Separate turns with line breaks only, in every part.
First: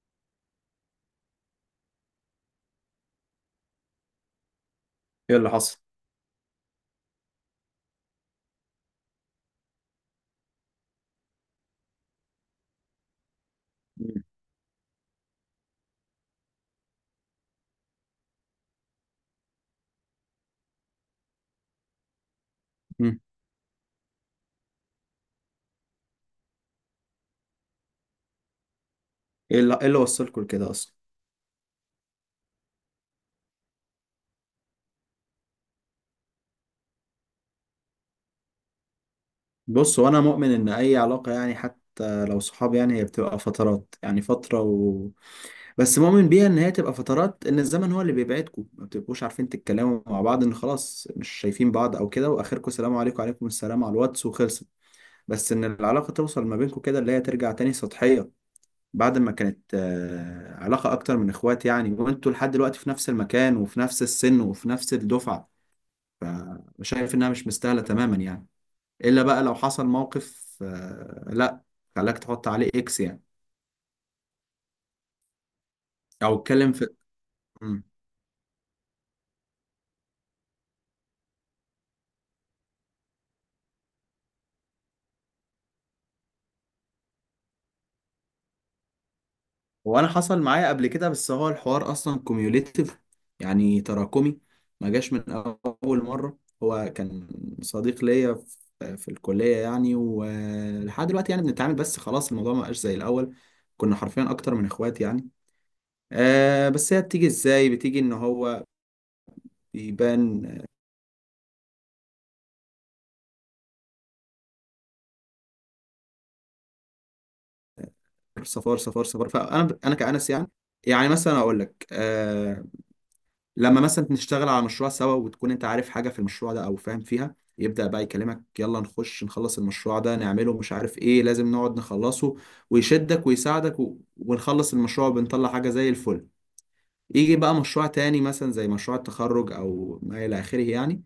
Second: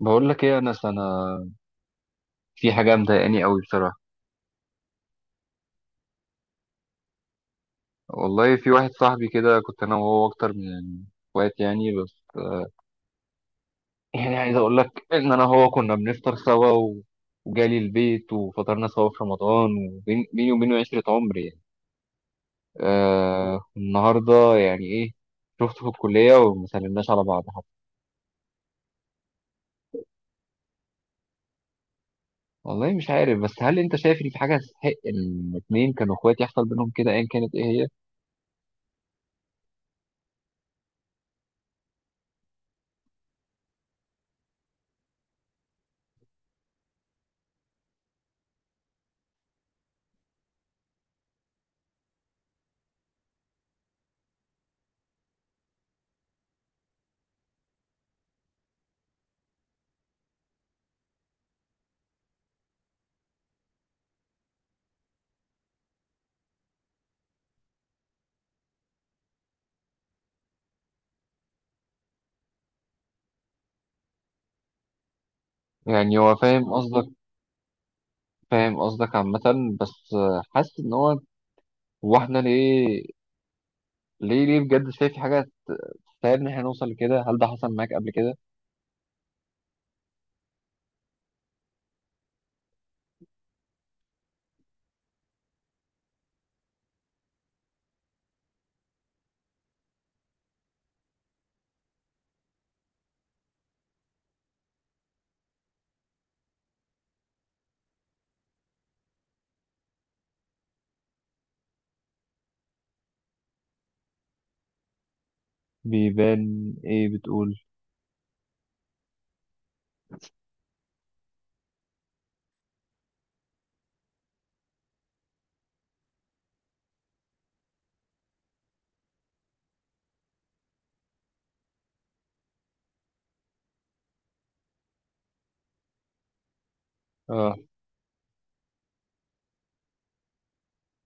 بقول لك ايه، انا في حاجه مضايقاني قوي بصراحه.
ايه اللي حصل؟
والله في واحد صاحبي كده، كنت انا وهو اكتر من اخوات يعني بس
مم.
يعني عايز اقول لك ان انا هو كنا بنفطر سوا وجالي البيت وفطرنا سوا في رمضان، وبيني وبينه عشرة عمر يعني.
مم.
النهارده يعني ايه، شفته في الكليه وما سلمناش على بعض حتى.
ايه اللي وصلكوا لكده اصلا؟
والله مش عارف، بس هل انت شايف ان في حاجه تستحق ان اتنين كانوا اخوات يحصل بينهم كده ايا كانت ايه هي؟
بص، وانا مؤمن ان اي علاقه، يعني حتى لو صحاب، يعني هي بتبقى فترات، يعني فتره. بس مؤمن بيها ان هي تبقى فترات، ان الزمن هو اللي بيبعدكم، ما بتبقوش عارفين تتكلموا مع بعض، ان خلاص مش شايفين بعض او كده، واخركم سلام عليكم وعليكم السلام على الواتس وخلصت. بس ان العلاقه توصل ما بينكم كده اللي هي ترجع تاني سطحيه، بعد ما كانت علاقه اكتر من اخوات يعني، وانتوا لحد دلوقتي في نفس المكان وفي نفس السن وفي نفس الدفعه. فشايف انها مش مستاهله تماما يعني. الا بقى لو حصل موقف، لا، خلاك تحط عليه اكس يعني،
يعني
او
هو فاهم
اتكلم في.
قصدك
مم.
فاهم قصدك عامة، بس حاسس ان هو احنا ليه، ليه بجد شايف في حاجة تستاهل ان احنا نوصل لكده؟ هل ده حصل معاك قبل كده؟
هو انا حصل معايا قبل كده، بس هو الحوار اصلا كوميوليتيف، يعني تراكمي. ما جاش من اول مره. هو كان صديق ليا في الكليه يعني، ولحد دلوقتي يعني بنتعامل، بس خلاص الموضوع ما بقاش زي الاول. كنا حرفيا اكتر من اخوات يعني. آه بس هي بتيجي ازاي؟ بتيجي ان هو بيبان
بيبان ايه بتقول؟
صفار صفار صفار، فانا كأنس يعني. يعني مثلا اقول لك، لما مثلا نشتغل على مشروع سوا، وتكون انت عارف حاجه في المشروع ده او فاهم فيها، يبدأ بقى يكلمك يلا نخش نخلص المشروع ده، نعمله مش عارف ايه، لازم نقعد نخلصه. ويشدك ويساعدك ونخلص المشروع، بنطلع حاجه زي الفل. يجي بقى
اه
مشروع تاني مثلا زي مشروع التخرج او ما الى اخره يعني،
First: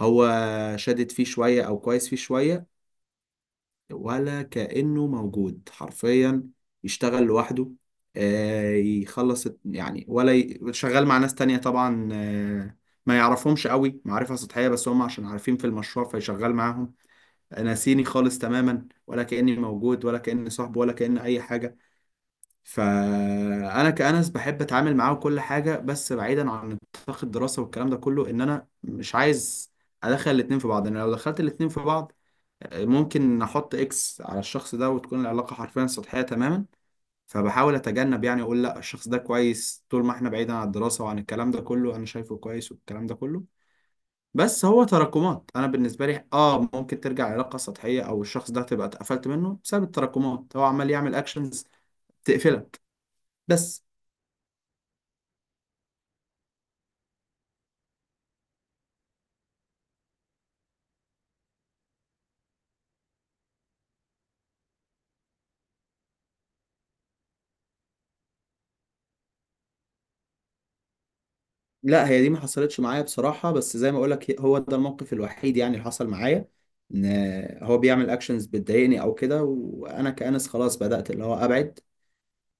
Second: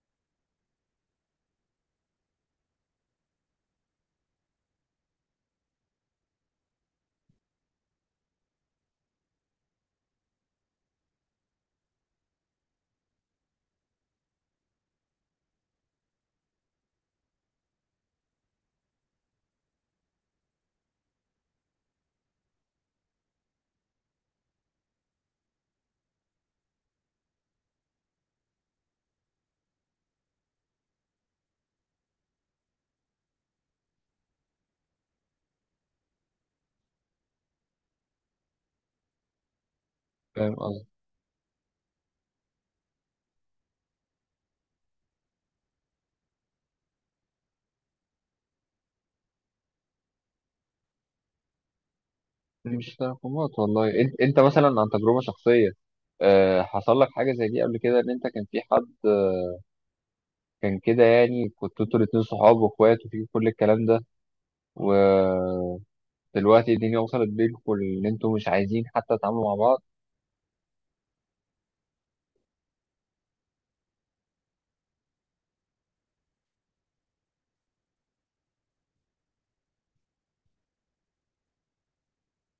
هو شادد فيه شويه او كويس فيه شويه، ولا كأنه موجود حرفيا. يشتغل لوحده، يخلص يعني، ولا شغال مع ناس تانية طبعا، ما يعرفهمش قوي، معرفة سطحية، بس هم عشان عارفين في المشروع فيشغال معاهم. ناسيني خالص تماما، ولا كأني موجود، ولا كأني صاحبه، ولا كأني أي حاجة. فأنا كأنس بحب أتعامل معاه وكل حاجة، بس بعيدا عن نطاق الدراسة والكلام ده كله. إن أنا مش عايز أدخل الاتنين في بعض. أنا لو دخلت الاتنين في بعض ممكن نحط اكس على الشخص ده، وتكون العلاقة حرفيا سطحية تماما. فبحاول اتجنب يعني، اقول لا، الشخص ده كويس طول ما احنا بعيدا
فاهم
عن
قصدك.
الدراسة وعن الكلام ده كله، انا شايفه كويس والكلام ده كله. بس هو تراكمات. انا بالنسبة لي، اه، ممكن ترجع علاقة سطحية، او الشخص ده تبقى اتقفلت منه بسبب التراكمات. هو عمال يعمل اكشنز تقفلك.
مش تراكمات
بس
والله. انت مثلا، عن تجربة شخصية حصل لك حاجة زي دي قبل كده؟ ان انت كان في حد كان كده يعني، كنتوا انتوا الاتنين صحاب واخوات وفي كل الكلام ده، ودلوقتي الدنيا وصلت بينكم ان انتوا مش عايزين حتى تتعاملوا مع بعض؟
لا، هي دي ما حصلتش معايا بصراحة، بس زي ما اقولك هو ده الموقف الوحيد يعني اللي حصل معايا، ان هو بيعمل اكشنز بتضايقني او كده، وانا كأنس خلاص بدأت اللي هو ابعد،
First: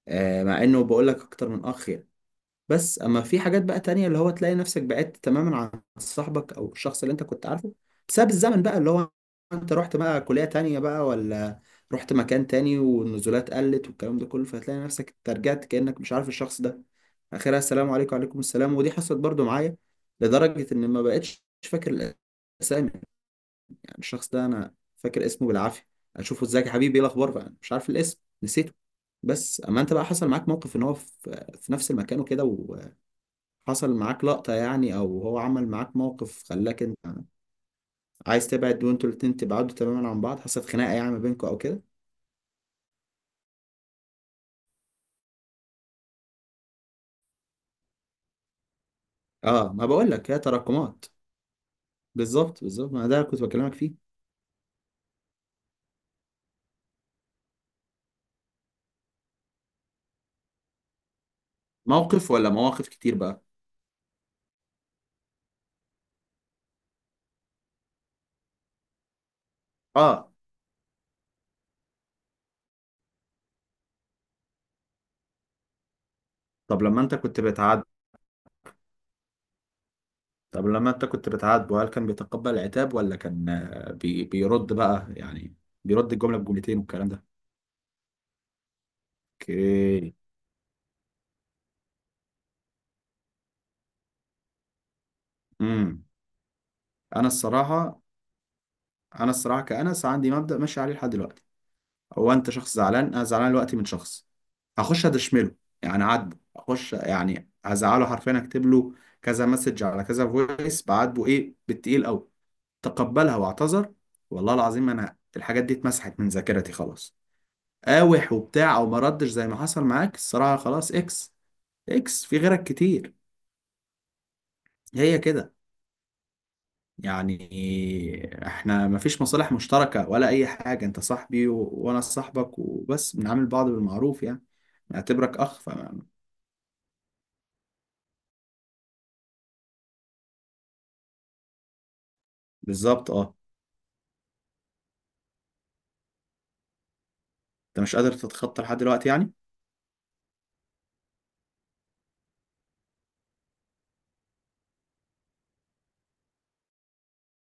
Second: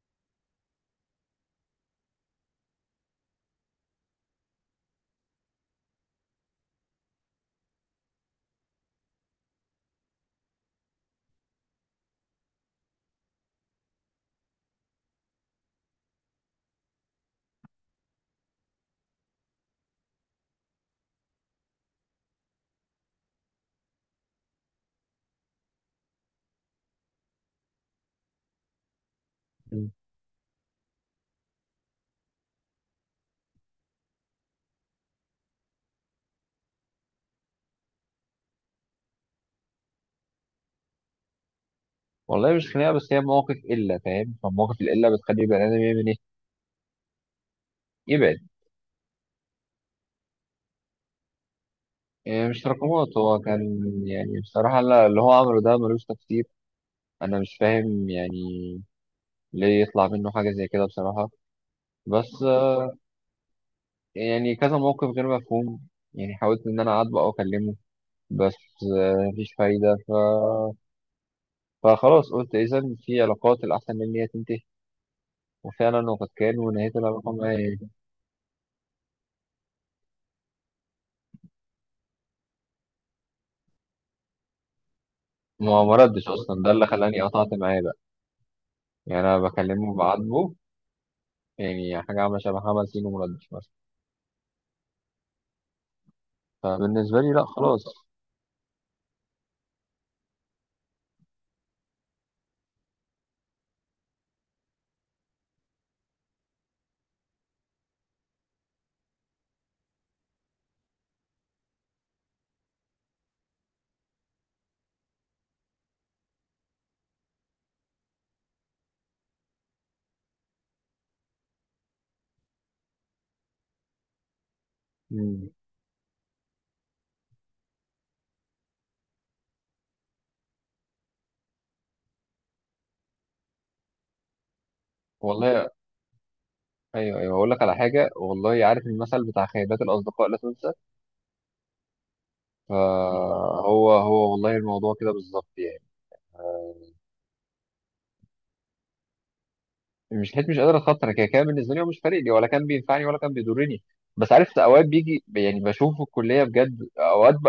مع انه بقول لك اكتر من اخ يعني. بس اما في حاجات بقى تانية، اللي هو تلاقي نفسك بعدت تماما عن صاحبك او الشخص اللي انت كنت عارفه، بسبب الزمن بقى، اللي هو انت رحت بقى كلية تانية بقى، ولا رحت مكان تاني والنزولات قلت والكلام ده كله، فتلاقي نفسك أنت رجعت كأنك مش عارف الشخص ده. اخرها السلام عليكم وعليكم السلام، ودي حصلت برضو معايا، لدرجة ان ما بقتش فاكر الاسامي. الشخص ده انا فاكر اسمه بالعافيه، اشوفه ازيك يا حبيبي، ايه الاخبار بقى، مش عارف الاسم، نسيته. بس اما انت بقى حصل معاك موقف ان هو في نفس المكان وكده، وحصل معاك لقطه يعني، او هو عمل معاك موقف خلاك انت عايز تبعد، وانتوا الاتنين تبعدوا تماما عن بعض، حصلت خناقه يعني ما بينكم او كده؟
والله مش خناقه، بس هي مواقف قله، فاهم؟ فمواقف القله بتخلي البني ادم يعمل ايه؟ يبعد.
اه، ما بقول لك هي تراكمات.
إيه
بالظبط
مش
بالظبط، ما
تراكمات،
ده
هو
كنت
كان
بكلمك فيه.
يعني بصراحه اللي هو عمله ده ملوش تفسير. انا مش فاهم يعني ليه يطلع منه حاجه زي كده بصراحه.
موقف
بس
ولا مواقف كتير بقى؟
يعني كذا موقف غير مفهوم. يعني حاولت ان انا اعاتبه او اكلمه، بس مفيش فايده.
اه.
فخلاص قلت اذا في علاقات الاحسن ان هي تنتهي، وفعلا وقد كان،
طب
ونهيت
لما انت
العلاقه
كنت
معاه
بتعدي،
يعني.
طب لما انت كنت بتعاتبه، هل كان بيتقبل العتاب، ولا كان آه، بي بيرد بقى يعني؟
ما
بيرد
ردش
الجملة
اصلا، ده
بجملتين
اللي
والكلام
خلاني
ده؟
قطعت معاه بقى. يعني انا بكلمه
اوكي.
بعاتبه يعني حاجة عاملة شبه حمل سين، ومردش مثلا.
امم.
فبالنسبة
انا
لي لا خلاص.
الصراحة انا الصراحة كأنس عندي مبدأ ماشي عليه لحد دلوقتي. هو انت شخص زعلان، انا زعلان دلوقتي من شخص، هخش ادشمله، يعني اعاتبه، اخش يعني هزعله حرفيا، اكتب له كذا مسج على كذا فويس، بعاتبه ايه بالتقيل قوي. تقبلها واعتذر، والله العظيم انا الحاجات دي اتمسحت من ذاكرتي خلاص. قاوح وبتاع، او ما ردش زي ما حصل معاك، الصراحه خلاص اكس. اكس في غيرك كتير. هي
مم.
كده يعني. احنا مفيش مصالح مشتركه ولا اي حاجه، انت صاحبي وانا صاحبك، وبس بنعامل بعض بالمعروف يعني، نعتبرك اخ ف.
والله أيوه، أيوه، أقول لك على حاجة. والله عارف المثل بتاع خيبات الأصدقاء لا تنسى؟
بالظبط، اه.
فهو والله الموضوع كده بالظبط يعني.
انت مش قادر تتخطى لحد دلوقتي يعني؟
مش قادر أتخطى، كده كده بالنسبة لي هو مش فارق لي ولا كان بينفعني ولا كان بيضرني. بس عارف أوقات بيجي يعني بشوفه في الكلية بجد، أوقات ب...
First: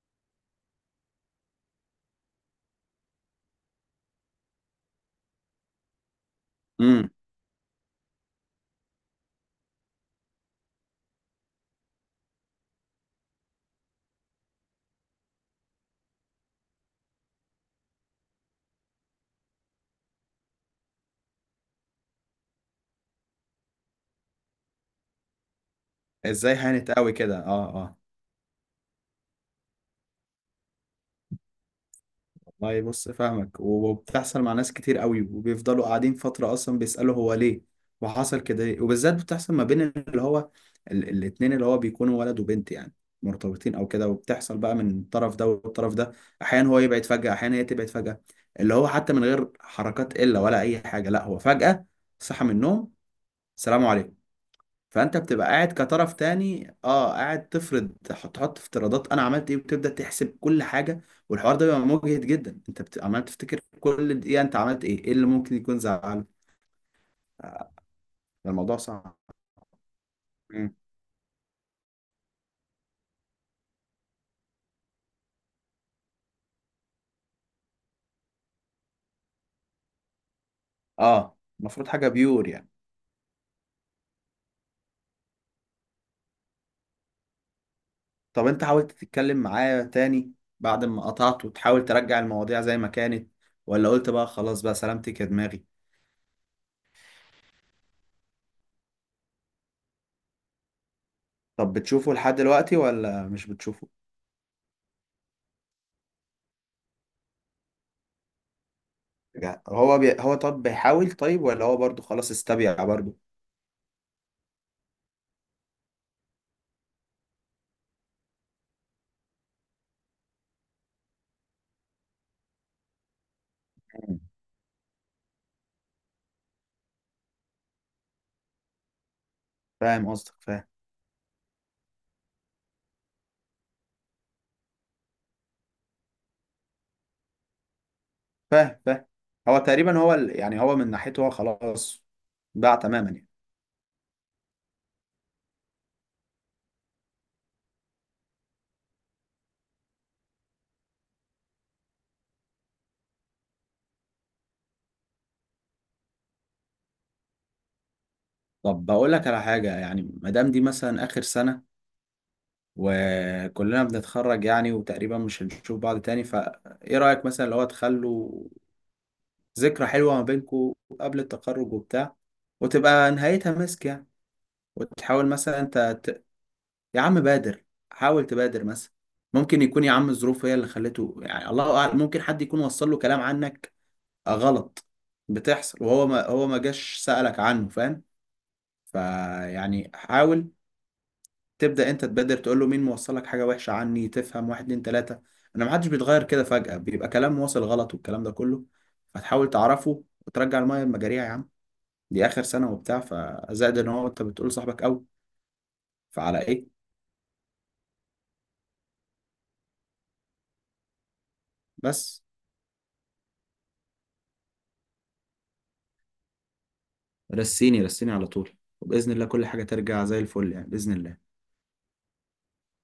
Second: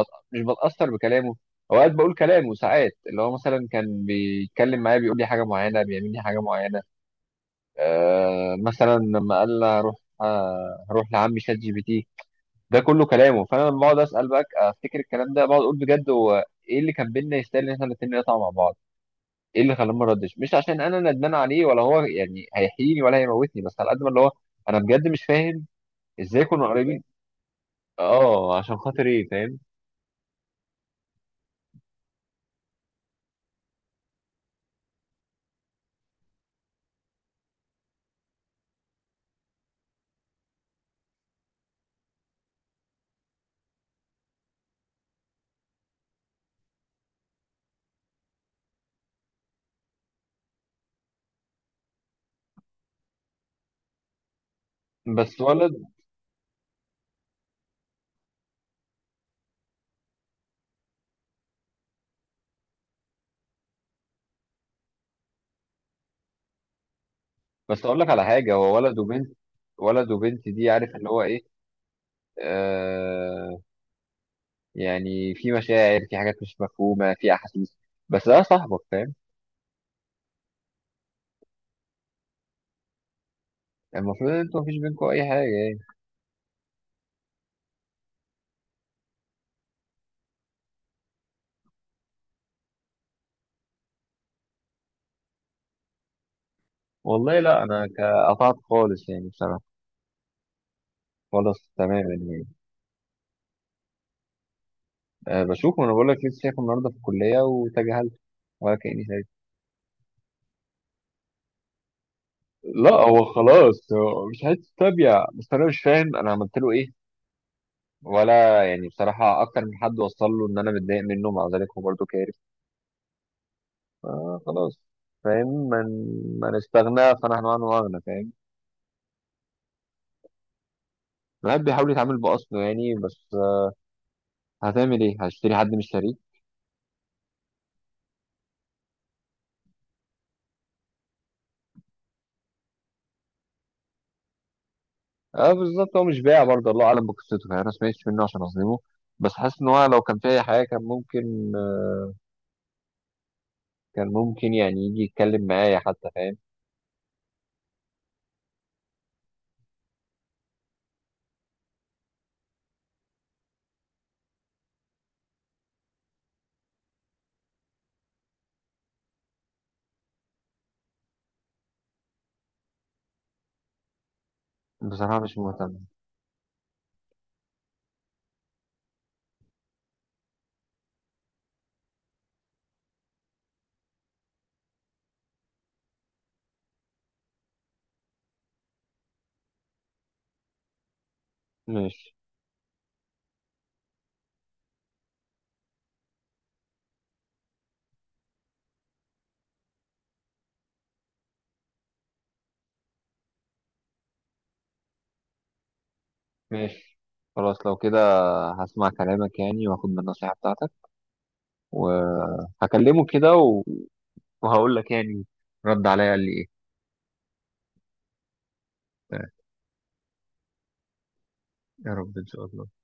بت... مش بتأثر بكلامه. أوقات بقول كلامه ساعات، اللي هو مثلا كان بيتكلم معايا بيقول لي حاجة معينة، بيعمل لي حاجة معينة.
امم.
آه مثلا لما قال لي هروح لعمي شات جي بي تي، ده كله كلامه. فانا لما بقعد اسال بقى افتكر الكلام ده، بقعد اقول بجد هو ايه اللي كان بينا يستاهل ان احنا الاثنين نقطع مع بعض؟ ايه اللي خلاني ما ردش؟ مش عشان انا ندمان عليه، ولا هو يعني هيحييني ولا هيموتني، بس على قد ما اللي هو انا بجد مش فاهم ازاي
ازاي
كنا
هانت
قريبين.
قوي كده؟ اه اه.
اه عشان خاطر ايه، فاهم؟
والله بص فاهمك، وبتحصل مع ناس كتير قوي، وبيفضلوا قاعدين فترة أصلا بيسألوا هو ليه، وحصل كده ليه. وبالذات بتحصل ما بين اللي هو الاتنين اللي هو بيكونوا ولد وبنت يعني، مرتبطين أو كده. وبتحصل بقى من الطرف ده والطرف ده. أحيانا هو يبعد فجأة، أحيانا هي تبعد فجأة، اللي هو حتى من غير حركات إلا ولا أي حاجة، لا هو فجأة صحى من النوم، سلام عليكم. فانت
بس
بتبقى قاعد
ولد
كطرف تاني، اه، قاعد تفرض، تحط تحط افتراضات انا عملت ايه، وتبدا تحسب كل حاجه. والحوار ده بيبقى مجهد جدا، انت عمال تفتكر كل دقيقه انت عملت ايه، ايه اللي ممكن يكون زعله.
بس اقول لك على حاجه، هو
الموضوع
ولد
صعب.
وبنت. ولد وبنت، دي
مم.
عارف اللي هو ايه. آه يعني في مشاعر، في حاجات مش مفهومة، في أحاسيس. بس ده صاحبك، فاهم؟
اه، المفروض حاجه بيور يعني.
المفروض إن أنتوا مفيش بينكوا أي حاجة يعني.
طب انت حاولت تتكلم معاه تاني بعد ما قطعت، وتحاول ترجع المواضيع زي ما كانت، ولا قلت بقى خلاص بقى سلامتك يا دماغي؟
والله لا، أنا قطعت خالص يعني بصراحة، خالص
طب بتشوفه
تماما
لحد
يعني.
دلوقتي، ولا مش بتشوفه؟
أه بشوفه. أنا بقول لك لسه شايفه النهاردة في الكلية، وتجاهلت ولا كأني شايف.
هو طب بيحاول طيب، ولا هو برضو خلاص استبيع
لا
برضو؟
هو خلاص هو مش عايز تتابع، بس أنا مش فاهم أنا عملت له إيه؟ ولا يعني بصراحة، أكتر من حد وصل له إن أنا متضايق منه، مع ذلك هو برضه كارف. آه خلاص فاهم. من استغنى فنحن عنه أغنى، فاهم؟
فاهم قصدك، فاهم.
الواحد بيحاول يتعامل بأصله يعني، بس هتعمل ايه؟ هشتري حد مش شاريه؟
فاهم فاهم. هو تقريبا هو يعني هو من ناحيته هو خلاص باع تماما يعني.
اه بالظبط. هو مش بايع برضه، الله اعلم بقصته يعني، انا ما سمعتش منه عشان اظلمه. بس حاسس ان هو لو كان في اي حاجه كان ممكن، كان ممكن يعني يجي يتكلم معايا حتى، فاهم؟
طب بقول لك على حاجة، يعني ما دام دي مثلا آخر سنة وكلنا بنتخرج يعني، وتقريبا مش هنشوف بعض تاني، فإيه رأيك مثلا لو تخلوا ذكرى حلوة ما بينكوا قبل التخرج وبتاع، وتبقى نهايتها مسك يعني.
بصراحه
وتحاول
مش
مثلا
مهتم.
أنت ت... يا عم بادر، حاول تبادر مثلا. ممكن يكون يا عم الظروف هي اللي خلته يعني، الله أعلم، ممكن حد يكون وصل له كلام عنك غلط. بتحصل، وهو ما هو ما جاش سألك عنه، فاهم؟ فيعني حاول تبدأ انت
ماشي.
تبادر، تقول له مين موصلك حاجة وحشة عني، تفهم، واحد اتنين تلاتة. انا محدش بيتغير كده فجأة، بيبقى كلام واصل غلط والكلام ده كله. فتحاول تعرفه وترجع المية المجاريع يا عم، دي آخر سنة وبتاع، فزائد ان هو انت بتقول صاحبك قوي، فعلى ايه؟
ماشي خلاص لو كده. هسمع كلامك يعني، واخد من النصيحه بتاعتك،
بس
وهكلمه كده وهقول لك يعني رد عليا قال لي ايه.
رسيني رسيني على طول، وبإذن الله كل حاجة ترجع زي الفل يعني، بإذن الله.
يا رب ان شاء الله.